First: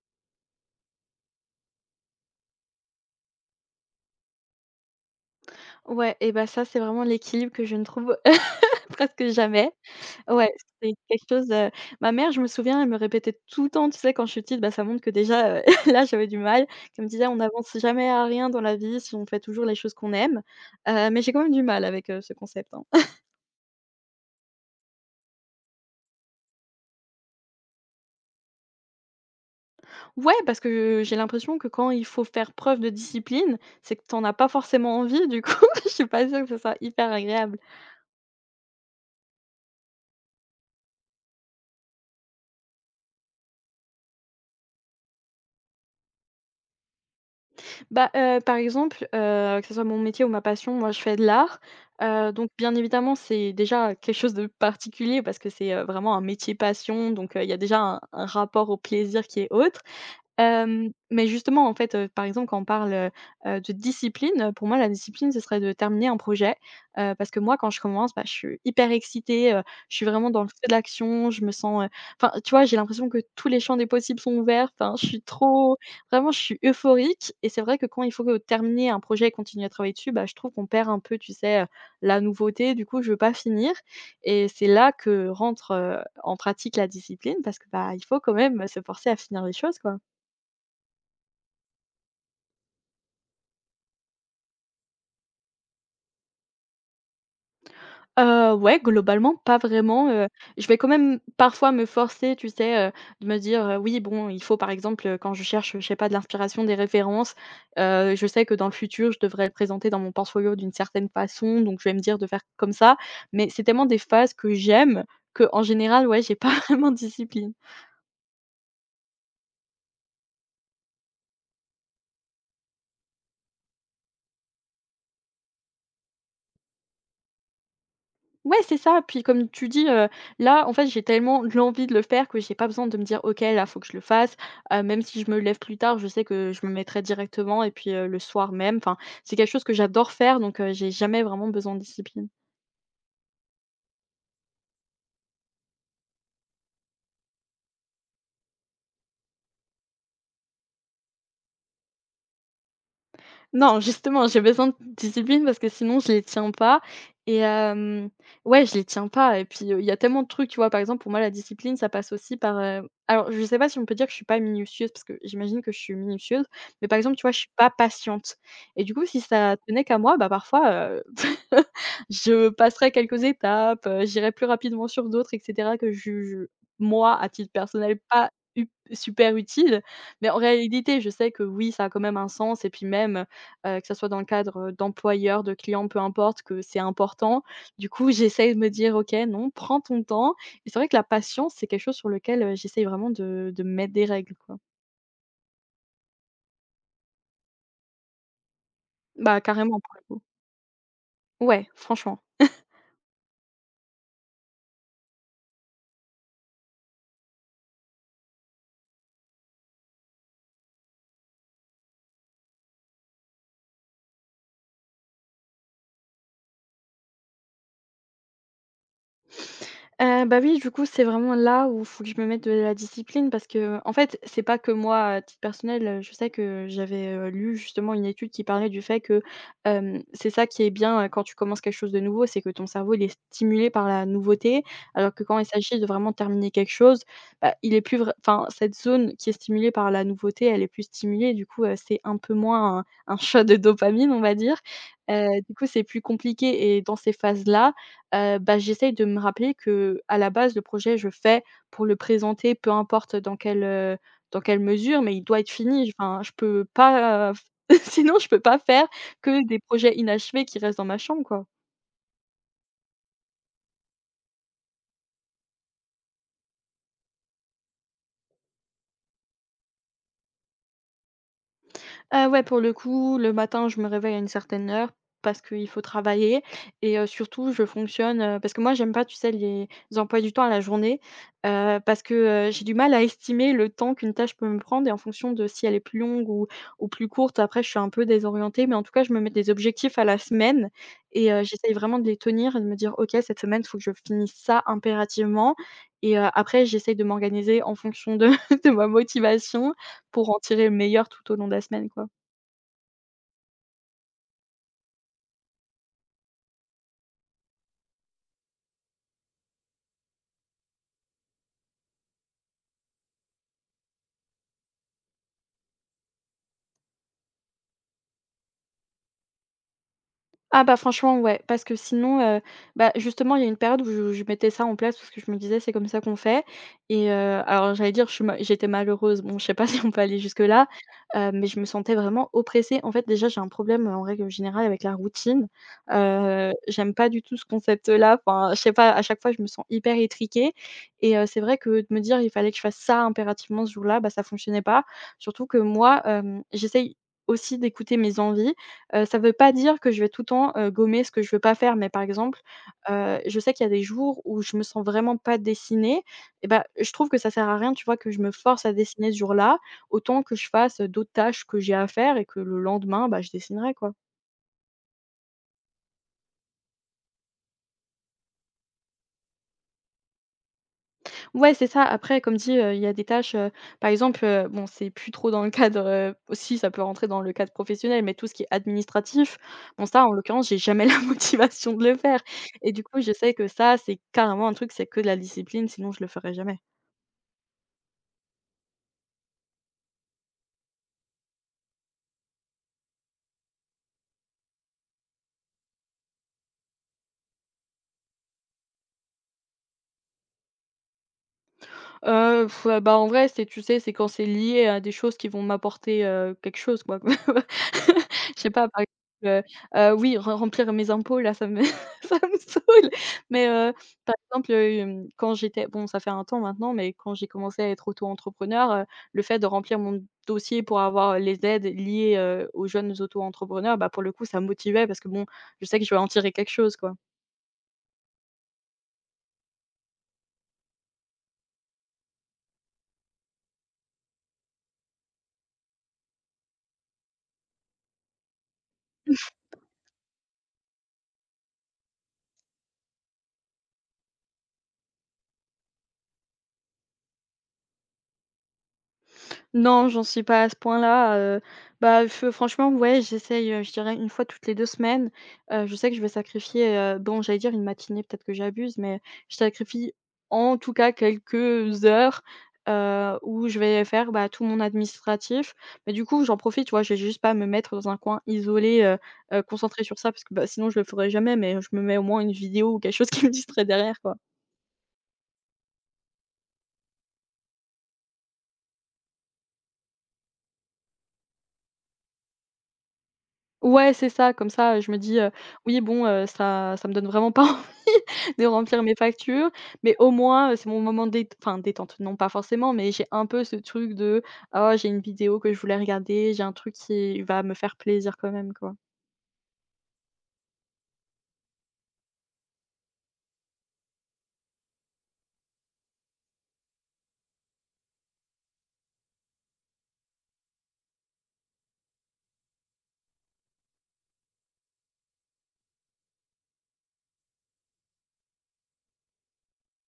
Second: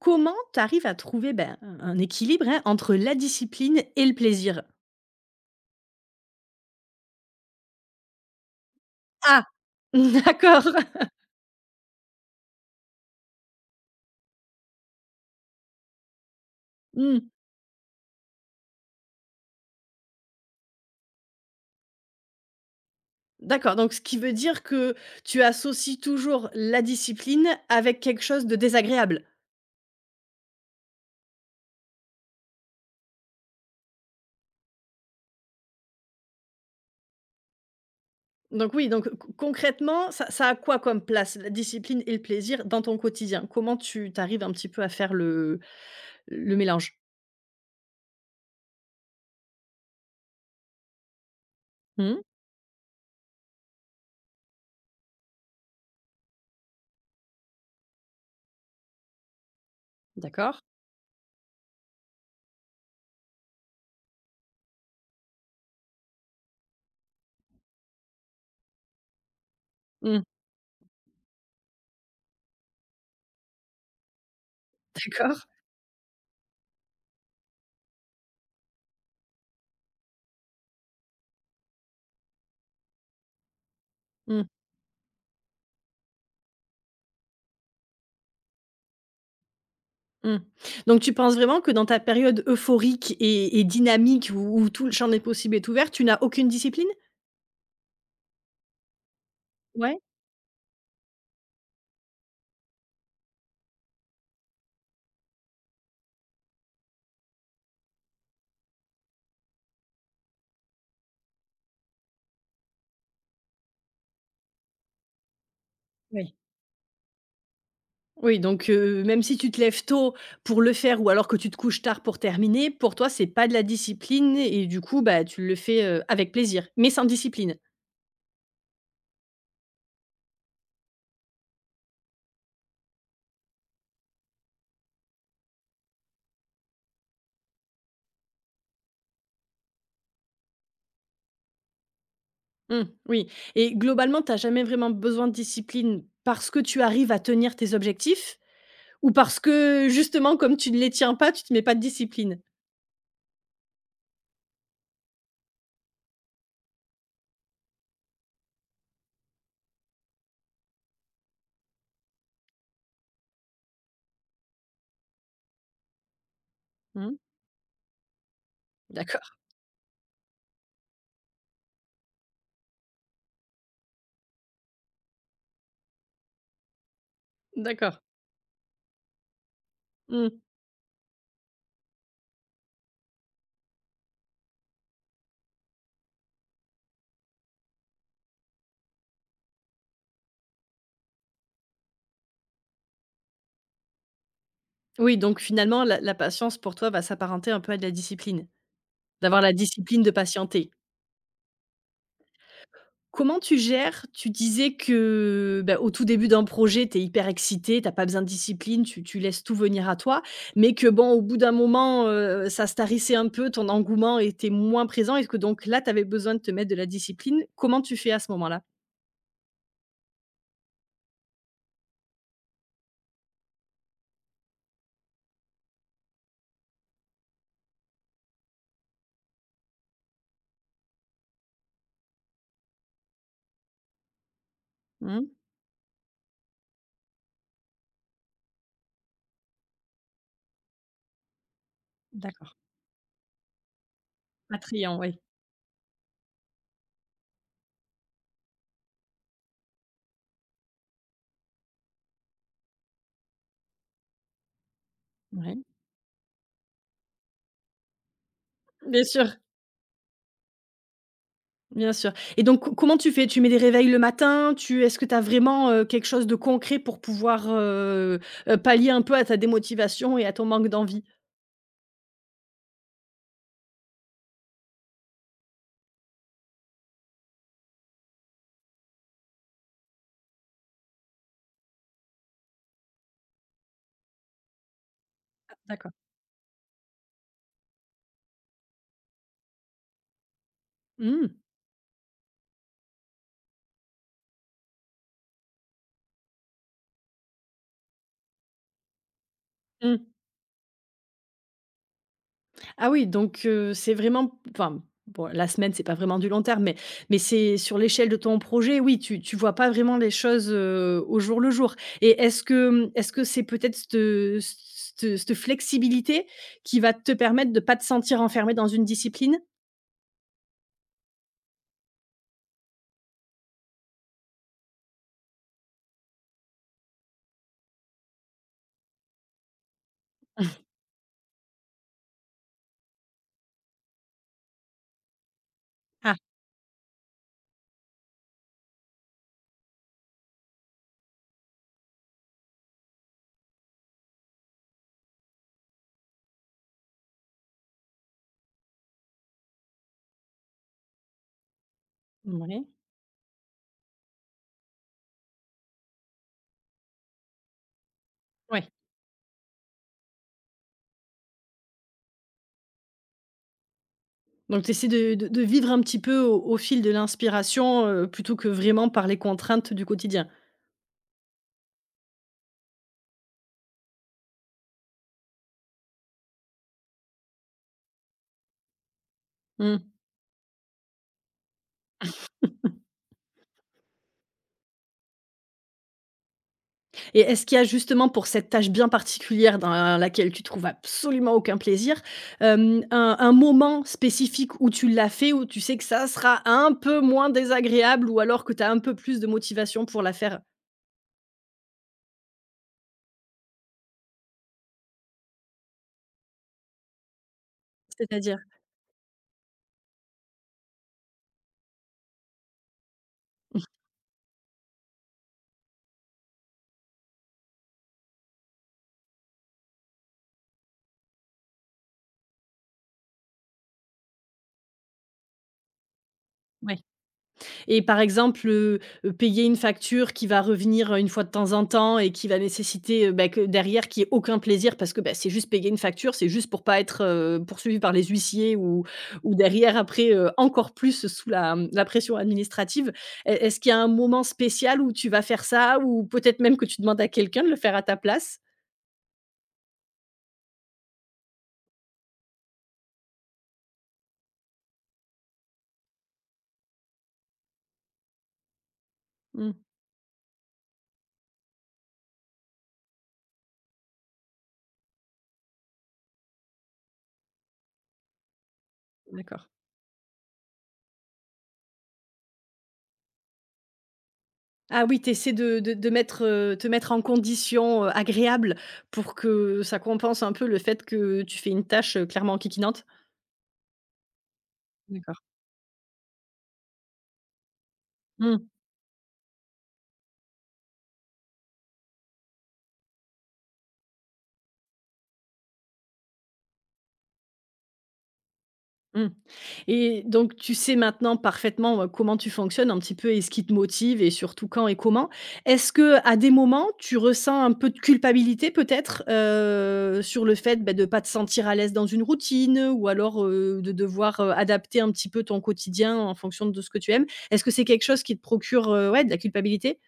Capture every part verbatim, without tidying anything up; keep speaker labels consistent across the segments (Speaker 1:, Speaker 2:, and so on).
Speaker 1: Comment tu arrives à trouver, ben, un équilibre, hein, entre la discipline et le plaisir?
Speaker 2: Ouais et bah, ça, c'est vraiment l'équilibre que je ne trouve presque
Speaker 1: Ah!
Speaker 2: jamais. Ouais,
Speaker 1: D'accord.
Speaker 2: c'est quelque chose, heu ma mère, je me souviens, elle me répétait tout le temps, tu sais, quand je suis petite, bah, ça montre que déjà, heu, là, j'avais du mal. Elle me
Speaker 1: Mmh.
Speaker 2: disait: «On n'avance jamais à rien dans la vie si on fait toujours les choses qu'on aime». Heu, mais j'ai quand même du mal avec, heu, ce concept, hein.
Speaker 1: D'accord, donc ce qui veut dire que tu associes toujours la discipline avec quelque chose de désagréable?
Speaker 2: Ouais, parce que j'ai l'impression que quand il faut faire preuve de discipline, c'est que t'en as pas forcément envie, du coup, je suis pas sûre que ce soit hyper agréable.
Speaker 1: Donc oui, donc con concrètement, ça ça a quoi comme place, la discipline et le plaisir dans ton quotidien? Comment tu tu arrives un petit peu à faire le le mélange?
Speaker 2: Bah, heu, par exemple, heu, que ce soit mon métier ou ma passion, moi je fais de l'art.
Speaker 1: Mmh.
Speaker 2: Heu, donc bien évidemment, c'est déjà quelque chose de particulier parce que c'est, heu, vraiment un métier passion, donc heu, il y a déjà un un rapport au plaisir qui est autre.
Speaker 1: D'accord.
Speaker 2: Hem, mais justement, en fait, heu, par exemple, quand on parle, heu heu, de discipline, heu, pour moi, la discipline, ce serait de terminer un projet, heu, parce que moi, quand je commence, bah, je suis hyper excitée, heu, je suis
Speaker 1: Mmh.
Speaker 2: vraiment dans le feu de l'action, je me sens, heu enfin, tu vois, j'ai l'impression que tous les champs des possibles sont ouverts, enfin, je suis
Speaker 1: D'accord.
Speaker 2: trop vraiment, je suis euphorique et c'est vrai que quand il faut, heu, terminer un projet et continuer à travailler dessus, bah, je trouve qu'on perd un peu, tu sais, heu, la nouveauté, du coup, je veux pas finir
Speaker 1: Mmh.
Speaker 2: et c'est là que rentre, heu, en pratique la discipline parce que, bah, il faut quand même, se forcer à finir les choses, quoi.
Speaker 1: Mmh. Donc tu penses vraiment que dans ta période euphorique et et dynamique où où tout le champ des possibles est ouvert, tu n'as aucune discipline?
Speaker 2: Heu, ouais, globalement, pas
Speaker 1: Ouais?
Speaker 2: vraiment, heu, je vais quand même parfois me forcer, tu sais, heu, de me dire, heu: «Oui, bon, il faut» par exemple, heu, quand je cherche, je sais pas, de l'inspiration, des références, heu, je sais que dans le futur, je devrais le présenter dans mon portfolio d'une certaine façon, donc je vais me dire de faire comme ça. Mais c'est tellement des phases que j'aime qu'en général, ouais,
Speaker 1: Oui.
Speaker 2: j'ai pas vraiment de discipline.
Speaker 1: Oui, donc heu, même si tu te lèves tôt pour le faire ou alors que tu te couches tard pour terminer, pour toi, c'est pas de la discipline et du coup, bah, tu le fais, heu, avec plaisir, mais sans discipline?
Speaker 2: Ouais, c'est ça. Puis comme tu dis, heu, là, en fait, j'ai tellement de l'envie de le faire que j'ai pas besoin de me dire: «OK, là, faut que je le fasse». Heu, même si je me lève plus tard, je sais que je me mettrai directement et puis, heu, le soir même, enfin, c'est quelque chose que j'adore faire, donc, heu, j'ai jamais vraiment besoin de discipline.
Speaker 1: Mmh, oui et globalement, tu as jamais vraiment besoin de discipline parce que tu arrives à tenir tes objectifs? Ou parce que justement, comme tu ne les tiens pas, tu te mets pas de discipline?
Speaker 2: Non, justement, j'ai besoin de discipline parce que sinon je les tiens pas et hem, ouais, je les tiens pas et puis, heu, il y a tellement de trucs, tu vois? Par exemple, pour moi, la discipline, ça passe aussi par, heu alors je sais pas si on peut dire que je suis pas minutieuse parce que j'imagine que je suis minutieuse, mais par
Speaker 1: Mmh.
Speaker 2: exemple, tu vois, je suis pas patiente et du coup, si
Speaker 1: D'accord,
Speaker 2: ça tenait qu'à moi, bah, parfois, heu, je passerais quelques étapes, heu, j'irais plus rapidement sur d'autres et cetera que je juge, moi, à titre personnel,
Speaker 1: d'accord.
Speaker 2: pas up super utile. Mais en
Speaker 1: Mmh.
Speaker 2: réalité, je sais que oui, ça a quand même un sens et puis même, heu, que ça soit dans le cadre, heu, d'employeur, de client, peu importe, que c'est important. Du coup, j'essaye de me dire: «OK, non, prends ton temps» et c'est vrai que la patience, c'est quelque chose sur lequel, heu, j'essaye vraiment de de mettre des règles, quoi.
Speaker 1: Oui, donc finalement la la patience pour toi va s'apparenter un peu à de la discipline? D'avoir
Speaker 2: Bah,
Speaker 1: la
Speaker 2: carrément, pour
Speaker 1: discipline
Speaker 2: le
Speaker 1: de
Speaker 2: coup.
Speaker 1: patienter?
Speaker 2: Ouais, franchement.
Speaker 1: Comment tu gères tu disais que, bah, au tout début d'un projet, tu es hyper excité, t'as pas besoin de discipline, tu tu laisses tout venir à toi, mais que bon, au bout d'un moment, heu, ça starissait un peu, ton engouement était moins présent et que donc là, tu avais besoin de te mettre de la discipline. Comment tu fais à ce moment-là?
Speaker 2: Heu, bah, oui, du coup, c'est vraiment là où il faut que je me mette de la discipline parce que, en fait, c'est pas que moi à titre personnel, heu, je sais que j'avais, heu, lu justement une étude qui parlait du fait que, hem, c'est ça qui est bien, heu, quand tu commences quelque chose de nouveau, c'est que ton cerveau il est stimulé par la nouveauté, alors que
Speaker 1: Mmh,
Speaker 2: quand il s'agit de vraiment terminer quelque chose, bah, il est plus vr enfin, cette zone qui est stimulée par la nouveauté, elle est plus stimulée, du coup, heu, c'est un peu
Speaker 1: d'accord.
Speaker 2: moins un un shot de dopamine, on va dire.
Speaker 1: Attrayant, oui.
Speaker 2: Heu, du coup, c'est plus compliqué et dans ces phases-là, Heu, bah, j'essaye de me rappeler que à la base, le projet, je fais pour le présenter, peu importe dans quelle, heu, dans quelle mesure, mais il doit être
Speaker 1: Ouais.
Speaker 2: fini. Enfin, je peux pas, heu, sinon je peux pas faire
Speaker 1: Bien sûr,
Speaker 2: que des projets inachevés qui restent dans ma chambre, quoi.
Speaker 1: bien sûr et donc co comment tu fais? Tu mets des réveils le matin? Tu est-ce que tu as vraiment, heu, quelque chose de concret pour pouvoir, heu heu, pallier un peu à ta démotivation et à ton manque d'envie?
Speaker 2: Ah ouais, pour le coup, le matin, je me réveille à une certaine heure parce qu'il faut travailler et heu, surtout, je fonctionne, heu, parce que moi, j'aime pas, tu sais, les emplois du temps à la journée, heu, parce que, heu, j'ai du mal à estimer le temps qu'une tâche peut me prendre et en fonction de
Speaker 1: Ah,
Speaker 2: si elle est
Speaker 1: d'accord.
Speaker 2: plus longue ou ou plus courte, après, je suis un peu désorientée, mais en tout cas, je me mets des objectifs à la semaine
Speaker 1: Mmh.
Speaker 2: et heu, j'essaye vraiment de les tenir et de me dire: «OK, cette semaine, il faut que je finisse ça impérativement» et heu, après, j'essaye de m'organiser en fonction de de ma motivation
Speaker 1: Mmh.
Speaker 2: pour en tirer le meilleur tout au long de la semaine, quoi.
Speaker 1: Ah oui, donc heu, c'est vraiment enfin, bon, la semaine, c'est pas vraiment du long terme, mais mais c'est sur l'échelle de ton projet, oui, tu tu vois pas vraiment les choses, heu, au jour le jour et est-ce que, mmh, est-ce que c'est peut-être cette c c'te flexibilité qui va te permettre de pas te sentir enfermé dans une discipline?
Speaker 2: Ah bah, franchement, ouais, parce que sinon, heu, bah, justement, il y a une période où je je mettais ça en place parce que je me disais: «C'est comme ça qu'on fait» et heu, alors j'allais dire je suis ma j'étais malheureuse, bon, je sais pas si on peut aller jusque-là, heu, mais je me sentais vraiment oppressée. En fait, déjà, j'ai un problème, heu, en règle générale, avec la routine.
Speaker 1: Ah.
Speaker 2: Heu, j'aime pas du tout ce concept-là, enfin, je sais pas, à chaque fois, je me sens hyper étriquée et heu, c'est vrai que de me dire: «Il fallait que je fasse ça impérativement ce jour-là», bah, ça fonctionnait pas. Surtout que moi, hem, j'essaye aussi d'écouter mes envies. Heu, ça ne veut pas dire que je vais tout le temps, heu, gommer ce que je veux pas faire, mais par exemple,
Speaker 1: Mouais.
Speaker 2: heu, je sais qu'il y a des jours où je me sens vraiment pas dessiner et ben je trouve que ça sert à rien, tu vois, que je me force
Speaker 1: Ouais.
Speaker 2: à dessiner ce jour-là. Autant que je fasse, d'autres tâches que j'ai à faire et que le lendemain, bah, je dessinerai, quoi.
Speaker 1: Donc tu essaies de de de vivre un petit peu au au fil de l'inspiration, heu, plutôt que vraiment par les contraintes du quotidien?
Speaker 2: Ouais, c'est ça. Après, comme dit, heu, il y a des tâches, heu, par exemple, heu, bon, c'est plus trop dans le cadre, heu si, ça peut rentrer dans le cadre professionnel, mais tout ce qui est administratif,
Speaker 1: Mmh.
Speaker 2: bon, ça, en l'occurrence, j'ai jamais la motivation de le faire et du coup, je sais que ça, c'est carrément un truc, c'est que de la discipline, sinon je le ferais jamais.
Speaker 1: Et est-ce qu'il y a justement pour cette tâche bien particulière dans laquelle tu trouves absolument aucun plaisir, hem, un un moment spécifique où tu l'as fait, où tu sais que ça sera un peu moins désagréable ou alors que tu as un peu plus de motivation pour la faire?
Speaker 2: Heu, ouais, bah, en vrai, c'est tu sais, c'est quand c'est lié à des choses qui vont m'apporter, heu, quelque chose, quoi.
Speaker 1: C'est-à-dire?
Speaker 2: Je sais pas, par exemple, heu heu, oui, re remplir mes impôts, là, ça me ça me saoule, mais heu, par exemple, hem, quand j'étais bon, ça fait un temps maintenant, mais quand j'ai commencé à être auto-entrepreneur, heu, le fait de remplir mon dossier pour avoir les aides liées, heu, aux jeunes auto-entrepreneurs, bah, pour le coup, ça me motivait parce que, bon, je sais que je vais en tirer quelque
Speaker 1: Ouais.
Speaker 2: chose, quoi.
Speaker 1: Et par exemple, heu, heu, payer une facture qui va revenir, heu, une fois de temps en temps et qui va nécessiter, heu, bah, que derrière qu'il y ait aucun plaisir parce que, bah, c'est juste payer une facture, c'est juste pour pas être, heu, poursuivi par les huissiers ou ou derrière après, heu, encore plus sous la, mmh, la pression administrative. Est est-ce qu'il y a un moment spécial où tu vas faire ça? Ou peut-être même que tu demandes à quelqu'un de le faire à ta place?
Speaker 2: Non, j'en suis pas à ce point-là, heu, bah, f franchement, ouais, j'essaye, heu, je dirais une fois toutes les deux semaines. Heu, je sais que je vais sacrifier, heu, bon, j'allais dire une matinée, peut-être que j'abuse, mais je
Speaker 1: Mmh,
Speaker 2: sacrifie en tout cas quelques heures, heu, où je vais faire, bah, tout mon administratif. Mais du coup, j'en profite, tu vois? J'ai juste pas à me mettre dans un coin isolé, heu heu,
Speaker 1: d'accord.
Speaker 2: concentrée sur ça parce que, bah, sinon je le ferai jamais, mais je me mets au moins une vidéo ou quelque chose qui me distrait derrière, quoi.
Speaker 1: Ah oui, tu essaies de de de mettre, heu, te mettre en condition, heu, agréable pour que ça compense un peu le fait que tu fais une tâche, heu, clairement kikinante?
Speaker 2: Ouais, c'est ça, comme ça, je me dis,
Speaker 1: D'accord.
Speaker 2: heu: «Oui bon, heu, ça ça me donne vraiment pas envie
Speaker 1: Mmh,
Speaker 2: de remplir mes factures, mais au moins, heu, c'est mon moment dét enfin détente, non pas forcément, mais j'ai un peu ce truc de: "Oh j'ai une vidéo que je voulais regarder, j'ai un truc qui va me faire plaisir quand même", quoi».
Speaker 1: mmh. Et donc, tu sais maintenant parfaitement, heu, comment tu fonctionnes un petit peu et ce qui te motive et surtout quand et comment. Est-ce que à des moments, tu ressens un peu de culpabilité peut-être, heu, sur le fait, bah, de ne pas te sentir à l'aise dans une routine ou alors, heu, de devoir, heu, adapter un petit peu ton quotidien en fonction de ce que tu aimes? Est-ce que c'est quelque chose qui te procure, heu, ouais, de la culpabilité?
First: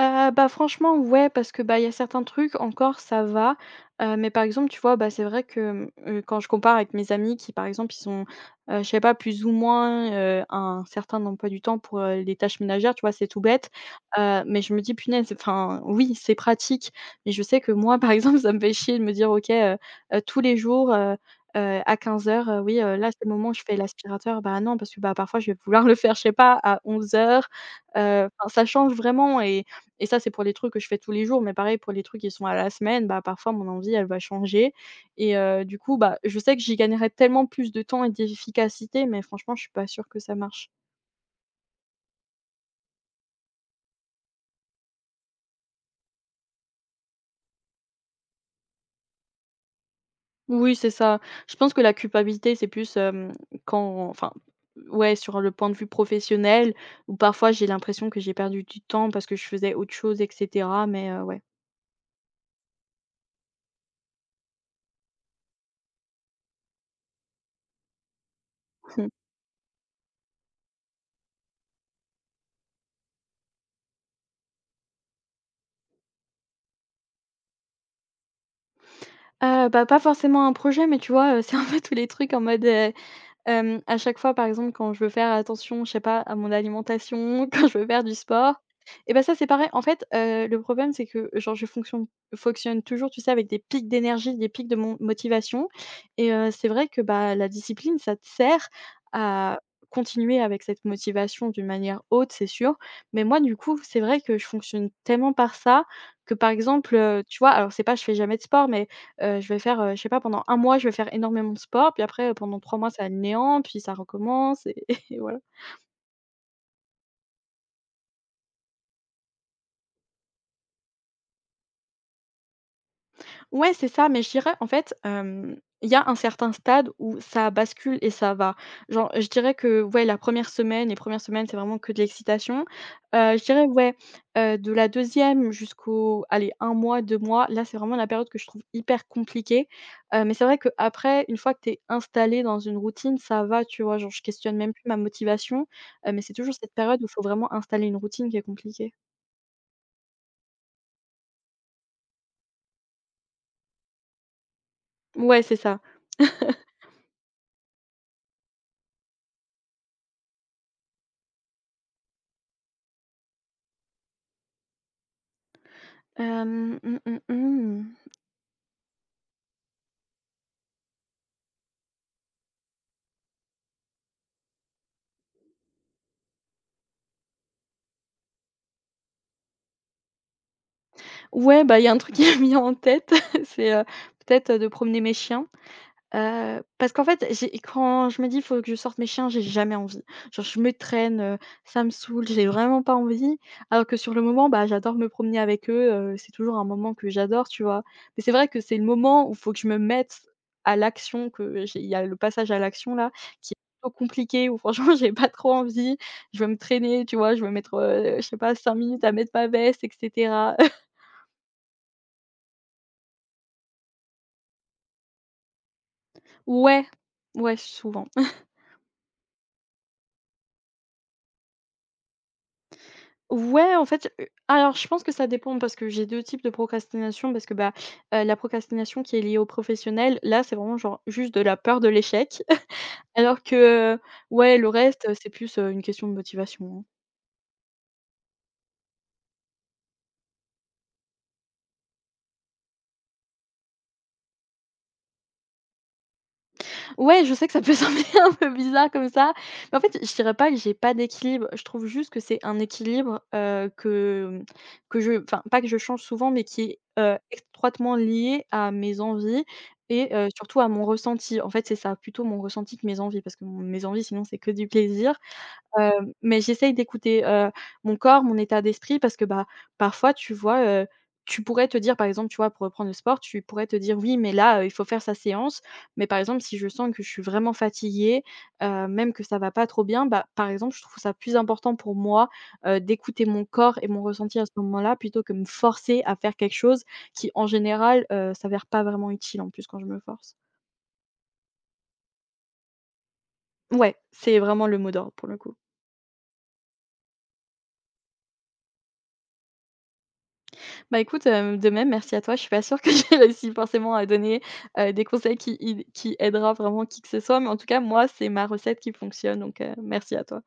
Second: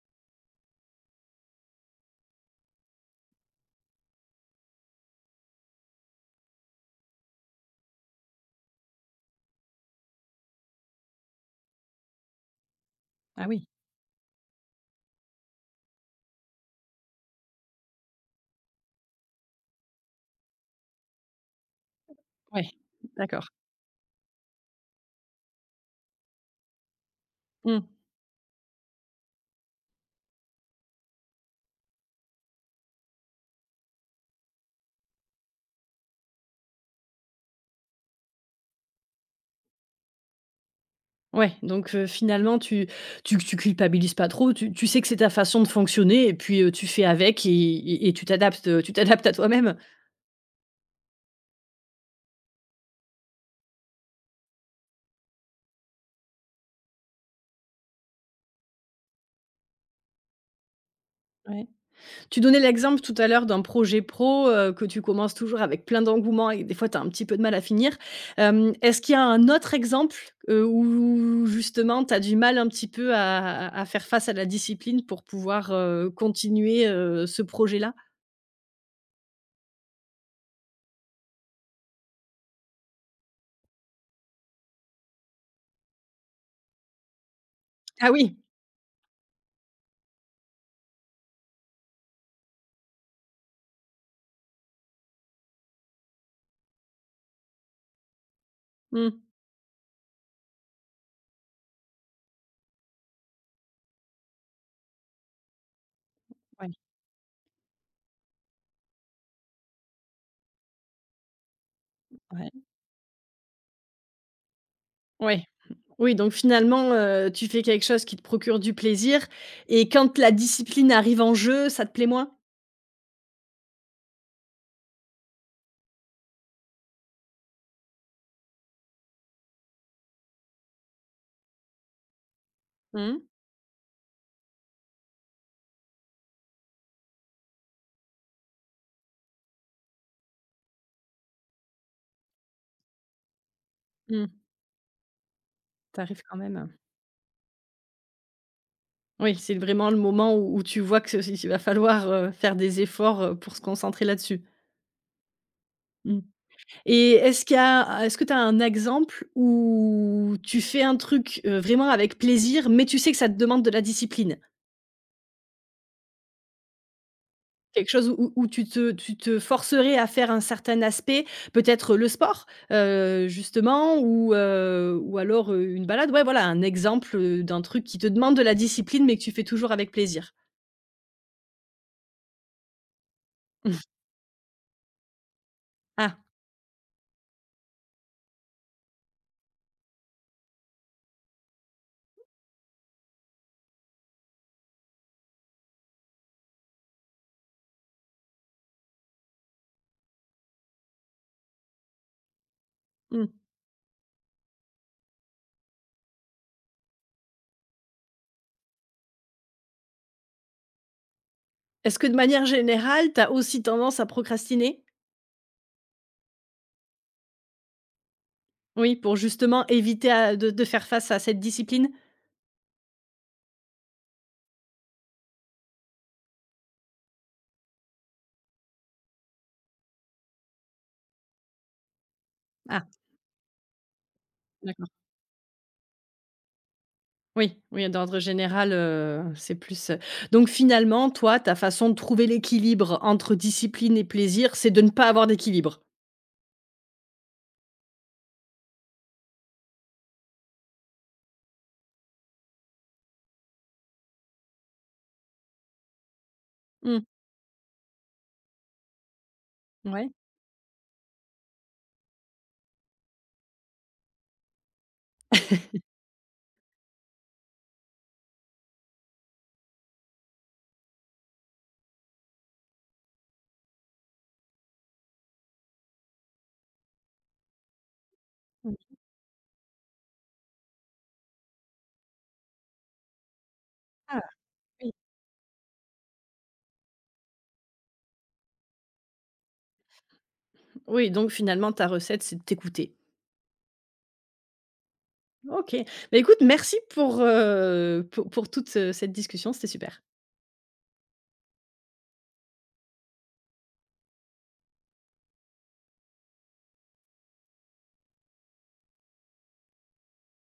Speaker 2: Heu, bah, franchement, ouais, parce que, bah, il y a certains trucs encore ça va, heu, mais par exemple, tu vois, bah, c'est vrai que, mmh, quand je compare avec mes amis qui, par exemple, ils ont, heu, je sais pas, plus ou moins, heu, un certain emploi du temps pour, heu, les tâches ménagères, tu vois? C'est tout
Speaker 1: Ah oui,
Speaker 2: bête, heu, mais je me dis: «Punaise», enfin, oui, c'est pratique, mais je sais que moi, par exemple, ça me fait chier de me dire: «OK, heu heu, tous les jours, heu heu, à quinze heures, heu,
Speaker 1: ouais.
Speaker 2: oui, heu, là, c'est le
Speaker 1: D'accord.
Speaker 2: moment où je fais l'aspirateur». Bah, non, parce que, bah, parfois, je vais vouloir le faire, je sais pas, à onze heures,
Speaker 1: Mmh.
Speaker 2: heu, enfin, ça change vraiment et et ça, c'est pour les trucs que je fais tous les jours, mais pareil pour les trucs qui sont à la semaine, bah, parfois mon envie, elle va changer et heu, du coup, bah, je sais que j'y gagnerais tellement plus de temps et d'efficacité, mais franchement, je suis pas sûre que ça marche.
Speaker 1: Ouais, donc heu, finalement tu tu tu culpabilises pas trop, tu tu sais que c'est ta façon de fonctionner et puis, heu, tu fais avec et et et tu t'adaptes, heu, tu t'adaptes à toi-même.
Speaker 2: Oui, c'est ça. Je pense que la culpabilité, c'est plus, hem, quand enfin, ouais, sur le point de vue professionnel où parfois j'ai l'impression que j'ai perdu du temps parce que je faisais autre chose et cetera, mais heu, ouais.
Speaker 1: Ouais. Tu donnais l'exemple tout à l'heure d'un projet pro, heu, que tu commences toujours avec plein d'engouement et des fois tu as un petit peu de mal à finir. Hem, est-ce qu'il y a un autre exemple, heu, où justement tu as du mal un petit peu à à à faire face à la discipline pour pouvoir, heu, continuer, heu, ce projet-là?
Speaker 2: Heu, bah, pas forcément un projet, mais tu vois, heu, c'est un peu tous les trucs en mode, heu Hem, à chaque fois, par exemple, quand je veux faire attention, je sais pas, à mon alimentation, quand je veux faire
Speaker 1: Ah
Speaker 2: du
Speaker 1: oui.
Speaker 2: sport et ben ça, c'est pareil. En fait, heu, le problème, c'est que, genre, je fonctionne fonctionne toujours, tu sais, avec des pics d'énergie, des pics de mon motivation et heu, c'est vrai que, bah, la discipline, ça te sert
Speaker 1: Mmh.
Speaker 2: à continuer avec cette motivation d'une manière haute, c'est sûr. Mais moi, du coup, c'est vrai que je fonctionne tellement par ça que, par
Speaker 1: Ouais,
Speaker 2: exemple, heu, tu vois, alors c'est pas je fais jamais de sport, mais Heu, je vais faire, heu, je sais pas, pendant un mois, je vais faire énormément de sport, puis après, heu,
Speaker 1: ouais.
Speaker 2: pendant trois mois, ça va être néant, puis ça recommence et et voilà.
Speaker 1: Ouais. Oui, donc finalement, heu, tu fais quelque chose qui te procure du plaisir et quand la discipline arrive en jeu, ça te plaît moins?
Speaker 2: Ouais, c'est ça, mais je dirais, en fait, hem, il y a un certain stade où ça bascule et ça va. Genre, je dirais que, ouais, la première semaine les premières semaines, c'est vraiment que de l'excitation.
Speaker 1: Mmh.
Speaker 2: Heu, je dirais, ouais, heu, de la deuxième jusqu'au allez, un mois, deux mois, là, c'est vraiment la période que je trouve hyper compliquée. Heu, mais c'est vrai qu'après, une fois que tu es installée dans une routine, ça va, tu vois? Genre, je
Speaker 1: Mmh.
Speaker 2: questionne même plus ma motivation,
Speaker 1: Ça
Speaker 2: heu, mais c'est
Speaker 1: quand
Speaker 2: toujours
Speaker 1: même,
Speaker 2: cette
Speaker 1: heu
Speaker 2: période où il faut vraiment installer une routine qui est compliquée.
Speaker 1: Oui, c'est vraiment le moment où où tu vois que si il va falloir, heu, faire des efforts, heu, pour se concentrer là-dessus.
Speaker 2: Ouais, c'est ça.
Speaker 1: Mmh et est-ce qu'il y a est-ce que tu as un exemple où tu fais un truc, heu, vraiment avec plaisir, mais tu sais que ça te demande de la discipline?
Speaker 2: Hem, mmh, mmh
Speaker 1: Quelque
Speaker 2: mh.
Speaker 1: chose où où tu te tu te forcerais à faire un certain aspect, peut-être le sport, heu, justement ou heu, ou alors, heu, une balade? Ouais, voilà, un exemple, heu, d'un truc qui te demande de la discipline, mais que tu fais toujours avec plaisir.
Speaker 2: Ouais, bah, il y a un truc qui m'a mis en tête, c'est,
Speaker 1: Mm.
Speaker 2: heu, peut-être, de promener mes chiens.
Speaker 1: Ah,
Speaker 2: Heu, parce qu'en fait, j'ai quand je me dis: il «Faut que je sorte mes chiens», j'ai jamais envie. Genre je me traîne, heu, ça me saoule, j'ai vraiment pas envie. Alors que sur le moment, bah, j'adore me promener avec eux, heu, c'est toujours un moment que j'adore, tu vois? Mais c'est vrai que c'est le moment où il faut que je me mette à l'action, que j'ai il y a le passage à l'action là,
Speaker 1: mmh.
Speaker 2: qui est plutôt compliqué, où franchement j'ai pas trop envie. Je veux me traîner, tu vois? Je veux mettre, heu, je sais pas cinq minutes à mettre ma veste et cetera.
Speaker 1: Est-ce que de manière générale, tu as aussi tendance à procrastiner?
Speaker 2: Ouais, ouais, souvent.
Speaker 1: Oui, pour justement éviter à de de faire face à cette discipline?
Speaker 2: Ouais, en fait, heu, alors je pense que ça dépend parce que j'ai deux types de procrastination parce que, bah, heu, la procrastination qui est liée au professionnel, là, c'est vraiment genre juste de la peur de l'échec.
Speaker 1: Ah,
Speaker 2: Alors que, heu, ouais, le
Speaker 1: d'accord.
Speaker 2: reste, heu, c'est plus, heu, une question de motivation, hein.
Speaker 1: Oui, oui, d'ordre général, heu, c'est plus, heu donc finalement, toi, ta façon de trouver l'équilibre entre discipline et plaisir, c'est de ne pas avoir d'équilibre?
Speaker 2: Ouais, je sais que ça peut sembler un peu bizarre comme ça, mais en fait, je dirais pas que j'ai pas d'équilibre. Je trouve juste que c'est un équilibre, heu, que, mmh, que je enfin, pas que je change souvent, mais qui est,
Speaker 1: Mmh,
Speaker 2: heu, étroitement lié à mes envies et
Speaker 1: ouais,
Speaker 2: heu, surtout à mon ressenti. En fait, c'est ça, plutôt mon ressenti que mes envies, parce que mon- mes envies, sinon, c'est que du plaisir. Hem, mais j'essaye d'écouter, heu, mon corps, mon état d'esprit parce que, bah, parfois, tu vois, heu, tu pourrais te dire, par exemple, tu vois, pour reprendre le sport, tu pourrais te dire: «Oui, mais là, heu, il faut faire sa séance». Mais par exemple, si je sens que je suis vraiment fatiguée, heu, même que ça va pas trop bien, bah, par exemple, je trouve ça plus important pour moi, heu, d'écouter mon corps et mon ressenti à ce
Speaker 1: oui.
Speaker 2: moment-là plutôt que me forcer à faire quelque chose qui, en général, heu, s'avère pas vraiment utile en plus quand je me force.
Speaker 1: Oui, donc finalement, ta recette, c'est de t'écouter.
Speaker 2: Ouais, c'est vraiment le mot d'ordre pour le coup.
Speaker 1: OK. Bah, écoute, merci pour, heu, pou pour toute, heu, cette discussion, c'était super.
Speaker 2: Bah, écoute, heu, de même, merci à toi. Je suis pas sûre que j'ai réussi forcément à donner, heu, des conseils qui qui aidera vraiment qui que ce soit, mais en tout cas, moi, c'est ma recette qui fonctionne, donc heu, merci à toi.